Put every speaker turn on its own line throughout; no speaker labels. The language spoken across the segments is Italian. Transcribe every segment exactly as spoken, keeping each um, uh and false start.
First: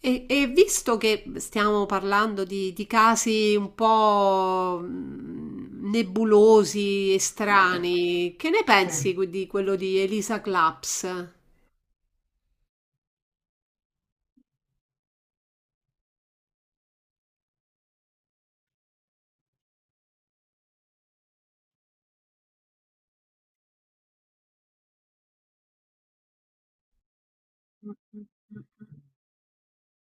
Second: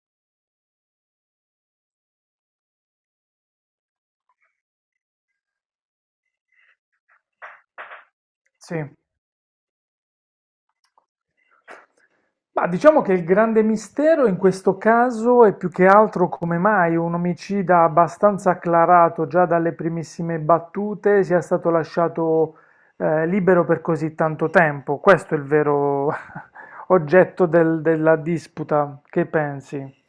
E, e visto che stiamo parlando di, di casi un po' mh, nebulosi e strani, che ne Sì.
Sì.
pensi que- di quello di Elisa Claps?
Ma diciamo che il grande mistero in questo caso è più che altro come mai un omicida abbastanza acclarato già dalle primissime battute sia stato lasciato eh, libero per così tanto tempo. Questo è il vero oggetto del-
Mm,
della
mm, mm.
disputa. Che pensi?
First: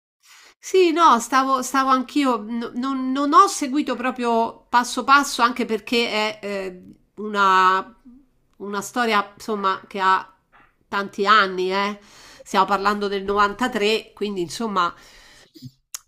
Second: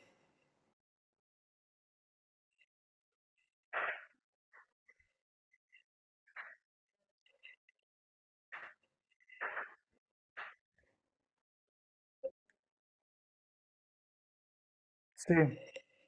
Sì, no, stavo, stavo anch'io, n- non, non ho seguito proprio passo passo, anche perché è eh, una, una storia, insomma, che ha tanti anni, eh. Stiamo parlando del novantatré, quindi insomma,
Sì.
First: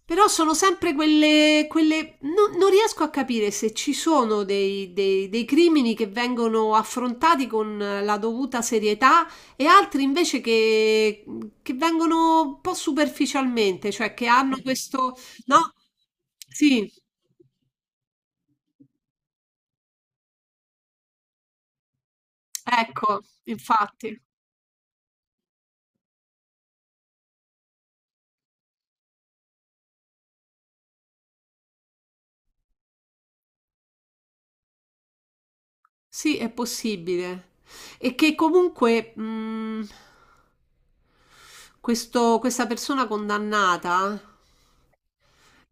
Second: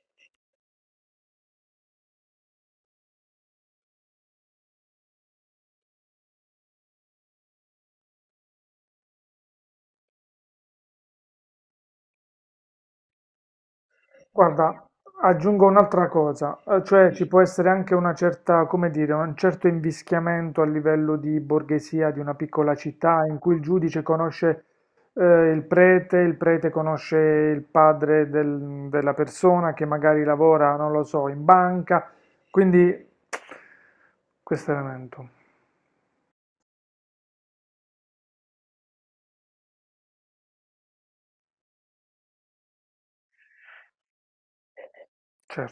però sono sempre quelle, quelle... no- non riesco a capire se ci sono dei, dei dei crimini che vengono affrontati con la dovuta serietà e altri invece che, che vengono un po' superficialmente, cioè che hanno
Guarda,
questo...
aggiungo
No?
un'altra cosa, eh,
Sì,
cioè ci può essere anche una certa, come dire, un certo invischiamento a livello di borghesia di una piccola
ecco,
città in cui il giudice
infatti.
conosce eh, il prete, il prete conosce il padre del- della persona che magari lavora, non lo so, in banca, quindi questo elemento,
Sì, è possibile. E che comunque mh, questo- questa persona condannata,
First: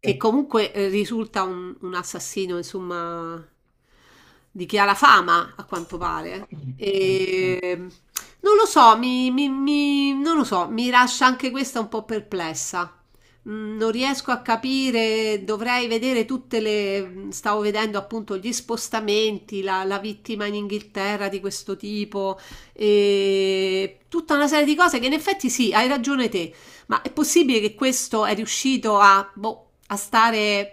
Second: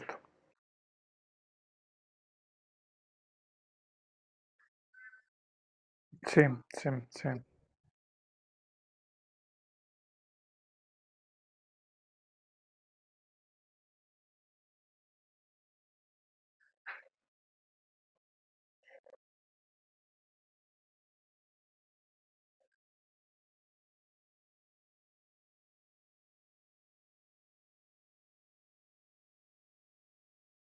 che comunque eh, risulta un, un assassino, insomma, di chi ha la fama, a quanto
Sì,
pare.
sì, sì.
E, non lo so, mi, mi- mi- non lo so, mi lascia anche questa un po' perplessa. Mm, Non riesco a capire, dovrei vedere tutte le... Stavo vedendo appunto gli spostamenti, la, la vittima in Inghilterra di questo tipo, e tutta una serie di cose che in effetti sì, hai ragione te, ma è possibile che questo è riuscito a, boh, a stare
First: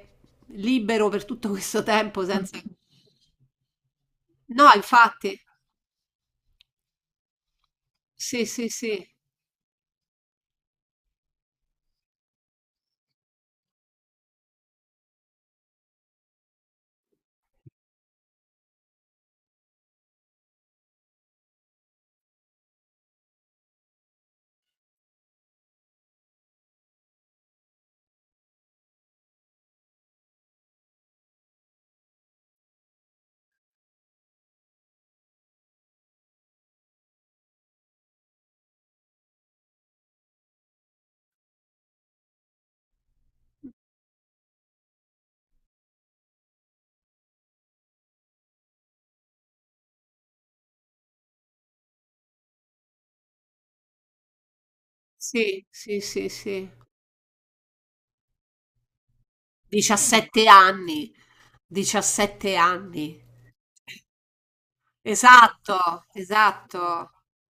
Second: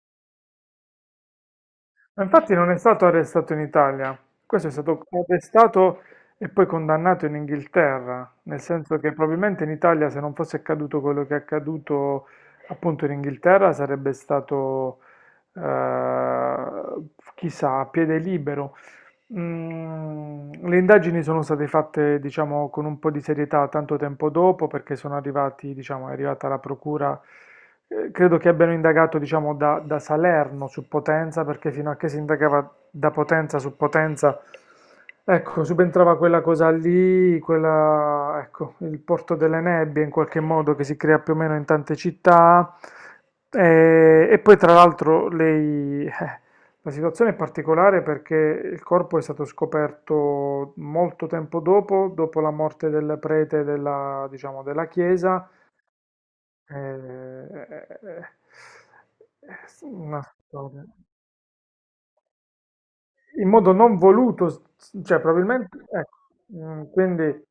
libero per tutto questo tempo
Ma infatti
senza...
non è stato arrestato in Italia, questo
No,
è stato
infatti.
arrestato e poi condannato in Inghilterra,
Sì,
nel
sì,
senso
sì,
che probabilmente in Italia se non fosse accaduto quello che è accaduto appunto in Inghilterra sarebbe stato, eh, chissà, a piede libero. Mm, le indagini sono state fatte, diciamo, con un po' di serietà tanto tempo dopo, perché sono arrivati, diciamo, è arrivata la procura, eh, credo che abbiano indagato, diciamo, da, da Salerno su Potenza, perché fino a che si indagava da Potenza su Potenza, ecco, subentrava quella cosa lì, quella, ecco, il porto delle nebbie in qualche modo che si crea più o meno in tante città. E, e poi tra l'altro lei eh, la situazione è particolare perché il corpo è stato scoperto molto tempo dopo, dopo la morte del prete della, diciamo, della chiesa.
sì, sì, sì, sì.
Eh, eh, eh, è una
diciassette
storia.
anni. diciassette anni.
In modo non voluto, s- cioè
Esatto,
probabilmente, ecco, mm,
esatto.
quindi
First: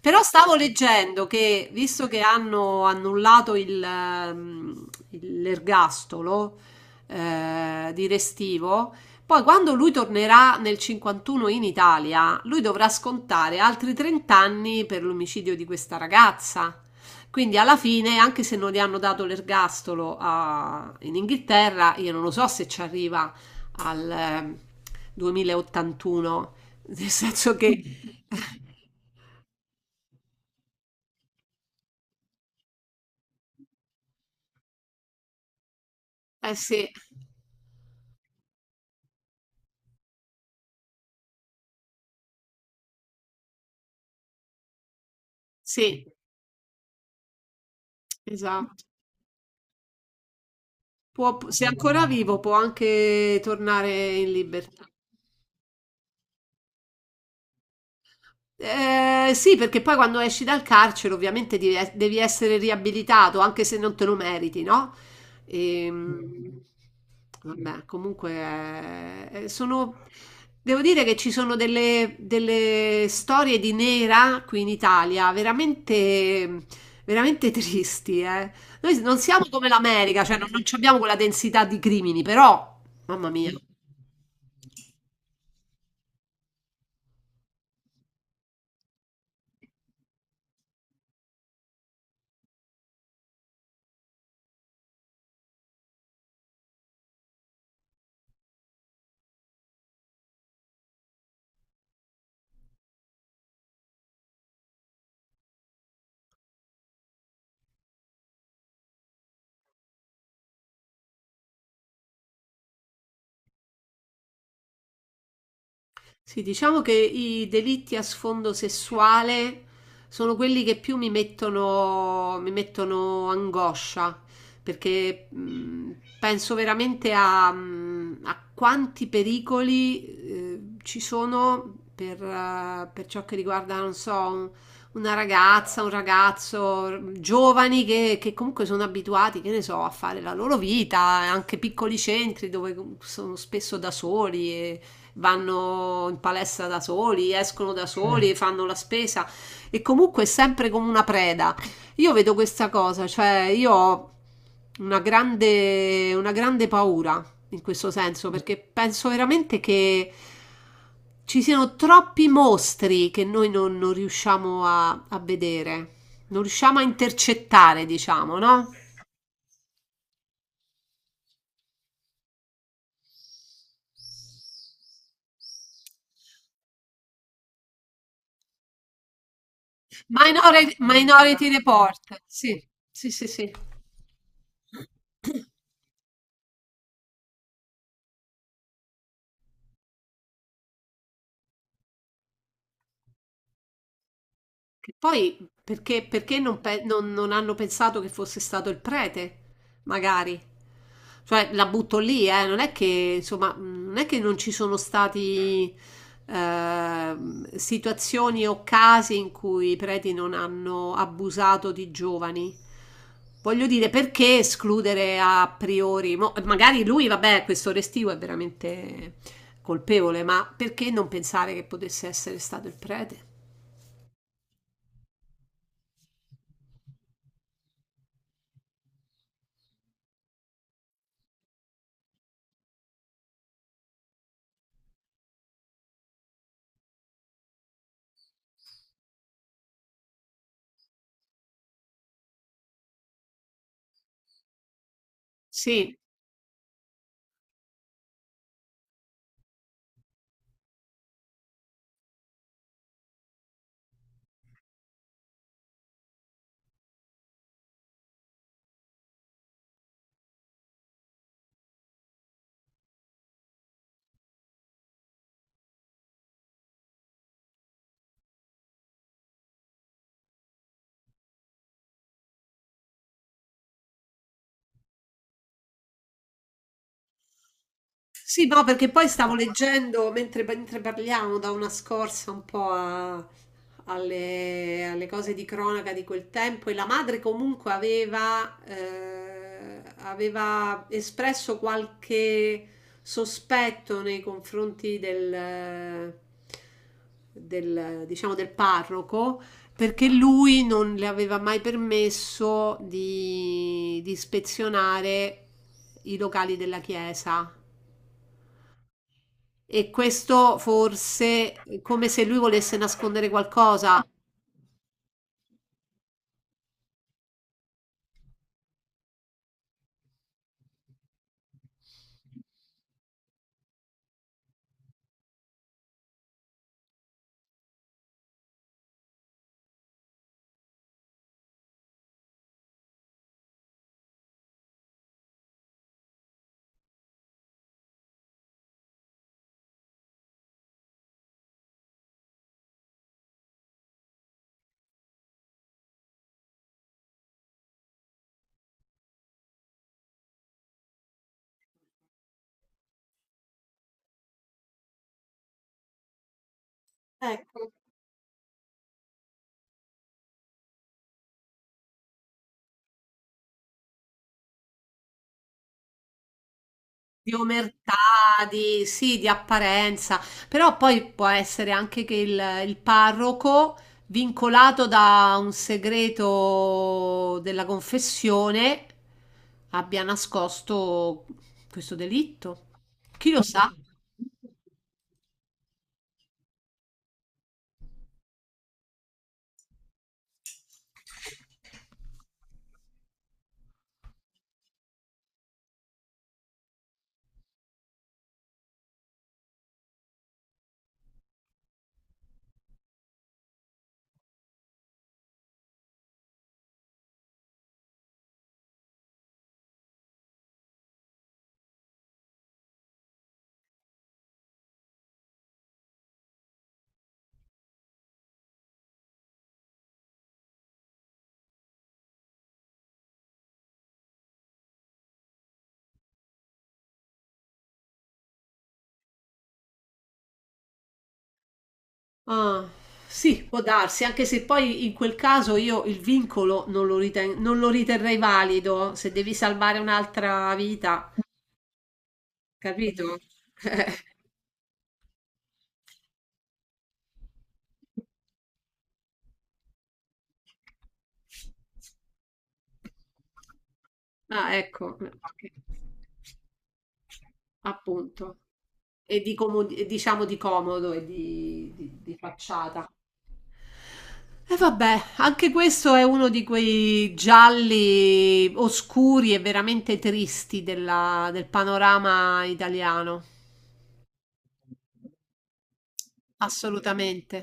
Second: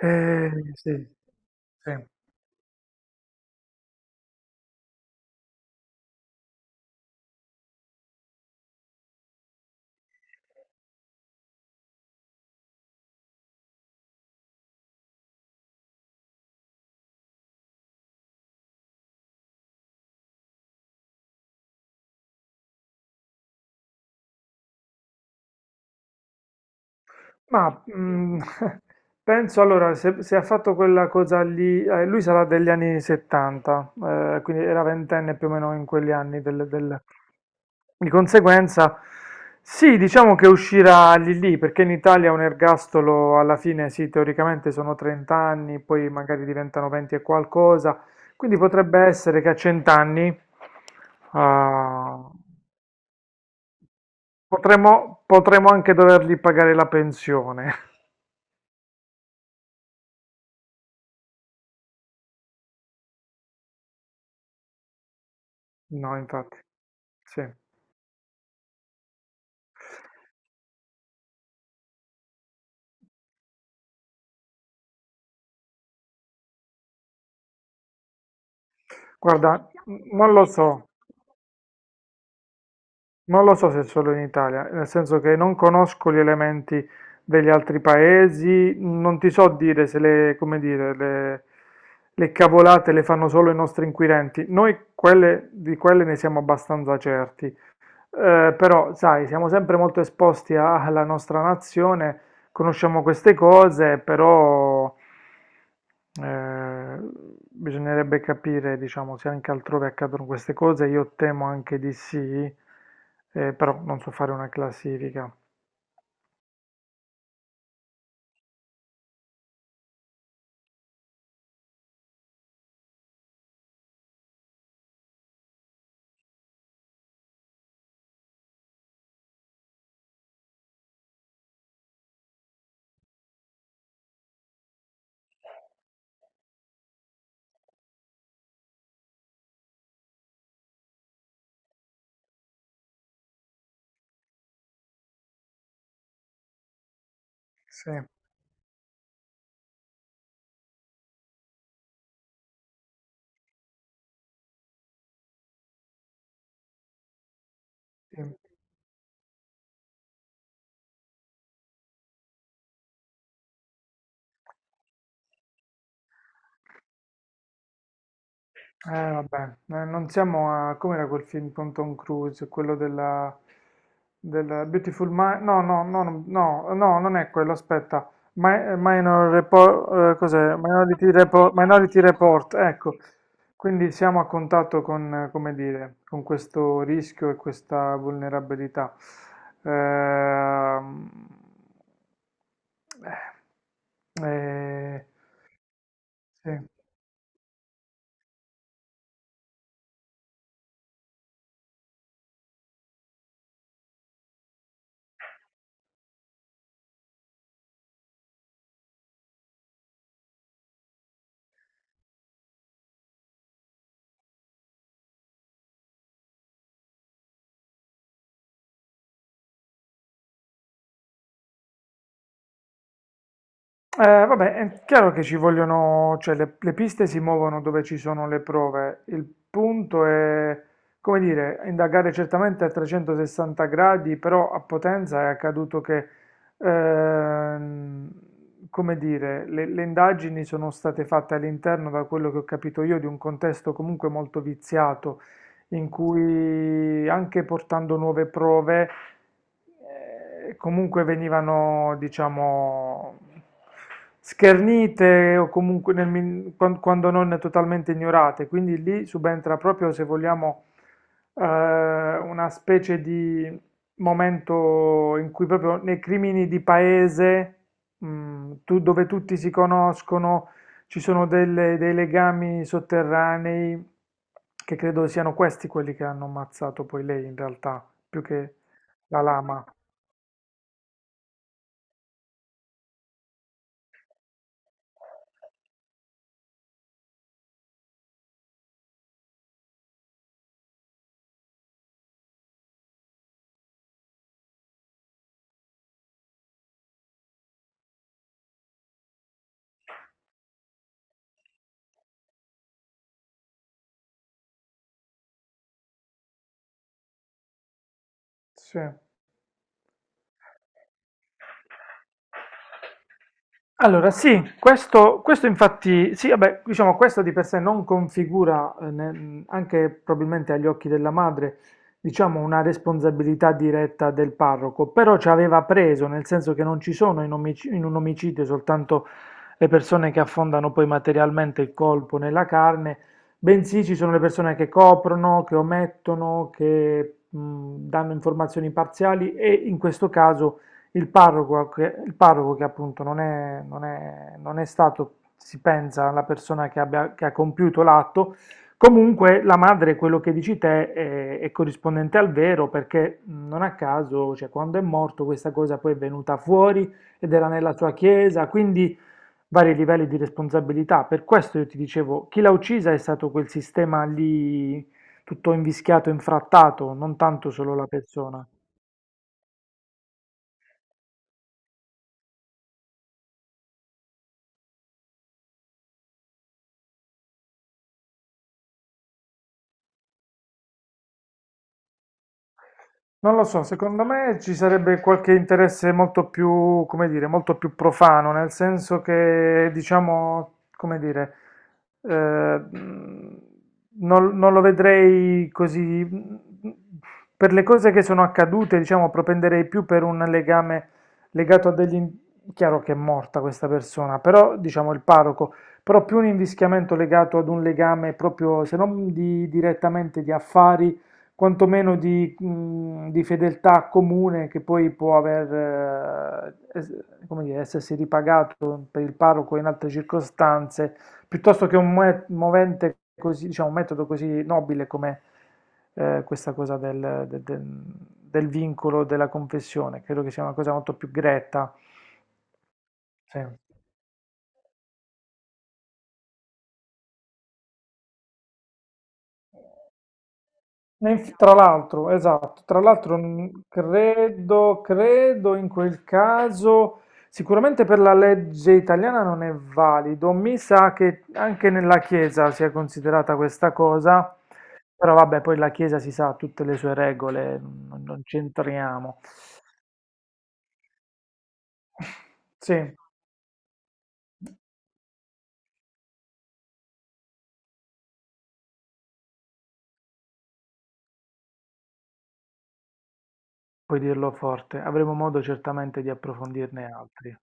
Però
eh,
stavo
sì,
leggendo che, visto
sì.
che hanno annullato il, ehm, il- l'ergastolo eh, di Restivo, poi quando lui tornerà nel cinquantuno in Italia, lui dovrà scontare altri trenta anni per l'omicidio di questa ragazza. Quindi alla fine, anche se non gli hanno dato l'ergastolo a- in Inghilterra, io non lo so se ci arriva al ehm, duemilaottantuno, nel senso che
Ma mm, penso allora, se, se ha fatto quella cosa lì, eh, lui sarà degli anni settanta, eh, quindi era ventenne più o meno in quegli anni.
eh
del-
sì,
del- Di conseguenza, sì, diciamo che uscirà lì lì, perché in Italia un ergastolo alla fine, sì, teoricamente sono trenta anni, poi
sì,
magari diventano venti e qualcosa, quindi
esatto.
potrebbe essere che a cento anni
Può- se è ancora
ah,
vivo può anche tornare in libertà.
potremmo potremmo anche dovergli pagare la pensione.
Eh, sì, perché poi quando esci dal carcere ovviamente devi, es- devi essere riabilitato, anche se non te lo meriti, no?
No, infatti.
Ehm,
Sì,
vabbè, comunque eh, sono... Devo dire che ci sono delle, delle storie di nera qui in Italia, veramente, veramente tristi, eh. Noi non siamo
guarda,
come
n-
l'America,
non
cioè
lo
non, non
so,
abbiamo quella densità di crimini, però, mamma
non
mia.
lo so se è solo in Italia, nel senso che non conosco gli elementi degli altri paesi, non ti so dire se le, come dire, le, le cavolate le fanno solo i nostri inquirenti, noi quelle, di quelle ne siamo abbastanza certi. Eh, però, sai, siamo sempre molto esposti a- alla nostra nazione, conosciamo queste cose, però eh, bisognerebbe capire, diciamo, se anche altrove accadono queste cose. Io temo anche di sì, eh, però non so fare una classifica.
Sì, diciamo che i delitti a sfondo sessuale sono quelli che più mi mettono, mi mettono angoscia, perché mh, penso veramente a, mh, a quanti pericoli eh, ci sono per, eh, per ciò che riguarda, non so, un- una ragazza, un ragazzo, giovani che, che comunque sono abituati, che ne so, a fare la loro vita, anche piccoli centri dove sono spesso da soli vanno in palestra da soli, escono da
Sì,
soli, fanno la spesa e comunque è sempre come una preda. Io vedo questa cosa, cioè io ho una grande, una grande paura in questo senso
sì.
perché penso veramente che ci siano troppi mostri che noi non, non riusciamo a, a vedere, non riusciamo a intercettare, diciamo, no?
Eh, vabbè, eh, non siamo a... Com'era quel film con Tom Cruise? Quello della... della Beautiful Mind? No, no, no, no, no, no, non è quello, aspetta. Mi- Minor Report, cos'è?
Minori-
Minority
Minority
Report, Minority
Report,
Report,
sì,
ecco.
sì, sì, sì.
Quindi siamo a contatto con, eh, come dire, con questo rischio e questa vulnerabilità. Ehm,
Che
eh,
poi perché, perché
eh,
non,
sì.
pe- non- non hanno pensato che fosse stato il prete, magari? Cioè, la butto lì, eh, non è che, insomma, mh, non è che non ci sono stati ehm, situazioni o casi in cui i preti non hanno abusato di giovani. Voglio dire, perché escludere a priori? Mo- magari lui, vabbè, questo restivo è veramente colpevole, ma perché non pensare che potesse essere stato il prete?
Eh, vabbè, è chiaro che ci vogliono, cioè le, le piste si muovono dove ci sono le prove. Il punto è, come dire, indagare certamente a trecentosessanta gradi, però a Potenza è accaduto che, ehm, come dire, le, le indagini sono state fatte all'interno, da quello che ho capito io, di un contesto comunque molto viziato, in
Sì,
cui anche portando nuove prove, eh, comunque venivano, diciamo, schernite o comunque nel min- quan- quando non totalmente ignorate. Quindi lì subentra proprio, se vogliamo, eh, una specie di momento in cui proprio nei crimini di paese, mm, tu- dove tutti si conoscono ci sono delle- dei legami sotterranei che credo siano questi quelli che hanno ammazzato poi lei in realtà, più
sì,
che
no, perché poi
la
stavo
lama.
leggendo mentre, mentre parliamo da una scorsa un po' a- alle, alle cose di cronaca di quel tempo e la madre comunque aveva, eh, aveva espresso qualche sospetto nei confronti del, del, diciamo, del parroco perché lui non le aveva mai permesso di, di ispezionare i locali della chiesa.
Sì.
E questo forse è come se lui volesse nascondere qualcosa.
Allora sì, questo questo infatti sì, vabbè, diciamo questo di per sé non configura, eh, ne- anche probabilmente agli occhi della madre, diciamo una responsabilità diretta del parroco, però ci aveva preso, nel senso che non ci sono in, omic- in un omicidio soltanto le persone che affondano poi materialmente il colpo nella carne, bensì ci sono le persone che coprono, che omettono, che mh, danno informazioni parziali e in questo caso il parroco che, il parroco che appunto non è, non è- non è stato, si pensa, la persona che, abbia- che ha compiuto l'atto, comunque la madre, quello che dici te, è, è corrispondente al vero perché mh, non a caso, cioè, quando è morto questa cosa poi è venuta fuori ed era
Ecco.
nella sua chiesa, quindi vari livelli di responsabilità. Per questo io ti dicevo, chi l'ha uccisa è stato quel sistema lì tutto invischiato, infrattato, non
Di
tanto solo la
omertà,
persona.
di, sì, di apparenza, però poi può essere anche che il, il parroco, vincolato da un segreto della confessione, abbia nascosto questo delitto. Chi
Non
lo
lo so,
sa?
secondo me ci sarebbe qualche interesse molto più, come dire, molto più profano, nel senso che, diciamo, come dire, eh, mh, non, non lo vedrei così. Per le cose che sono accadute, diciamo, propenderei più per un legame legato a degli... in- Chiaro che è morta questa persona, però, diciamo, il parroco, però più un invischiamento legato ad un legame proprio, se non di- direttamente di affari quantomeno di, mh, di fedeltà comune che poi può aver, eh, es- come dire, essersi ripagato per il parroco in altre circostanze, piuttosto che un moe- movente così, diciamo, un metodo così nobile come eh, questa cosa del, del- del- del vincolo della confessione. Credo che sia una cosa molto più gretta.
Ah,
Sì.
sì, può darsi, anche se poi in quel caso io il vincolo non lo riten- non lo riterrei valido se devi salvare un'altra
E
vita,
inf- tra l'altro, esatto, tra l'altro
capito?
mh, credo, credo in quel caso, sicuramente per la legge italiana non è valido, mi sa che anche nella Chiesa sia considerata questa cosa,
Ah, ecco, ok,
però vabbè, poi la Chiesa si sa ha tutte le sue regole, non, non
appunto.
c'entriamo.
E di como- e diciamo di comodo e di, di- di facciata.
Sì,
E vabbè, anche questo è uno di quei gialli oscuri e veramente tristi della- del panorama italiano.
puoi dirlo forte, avremo modo certamente di approfondirne
Assolutamente.
altri.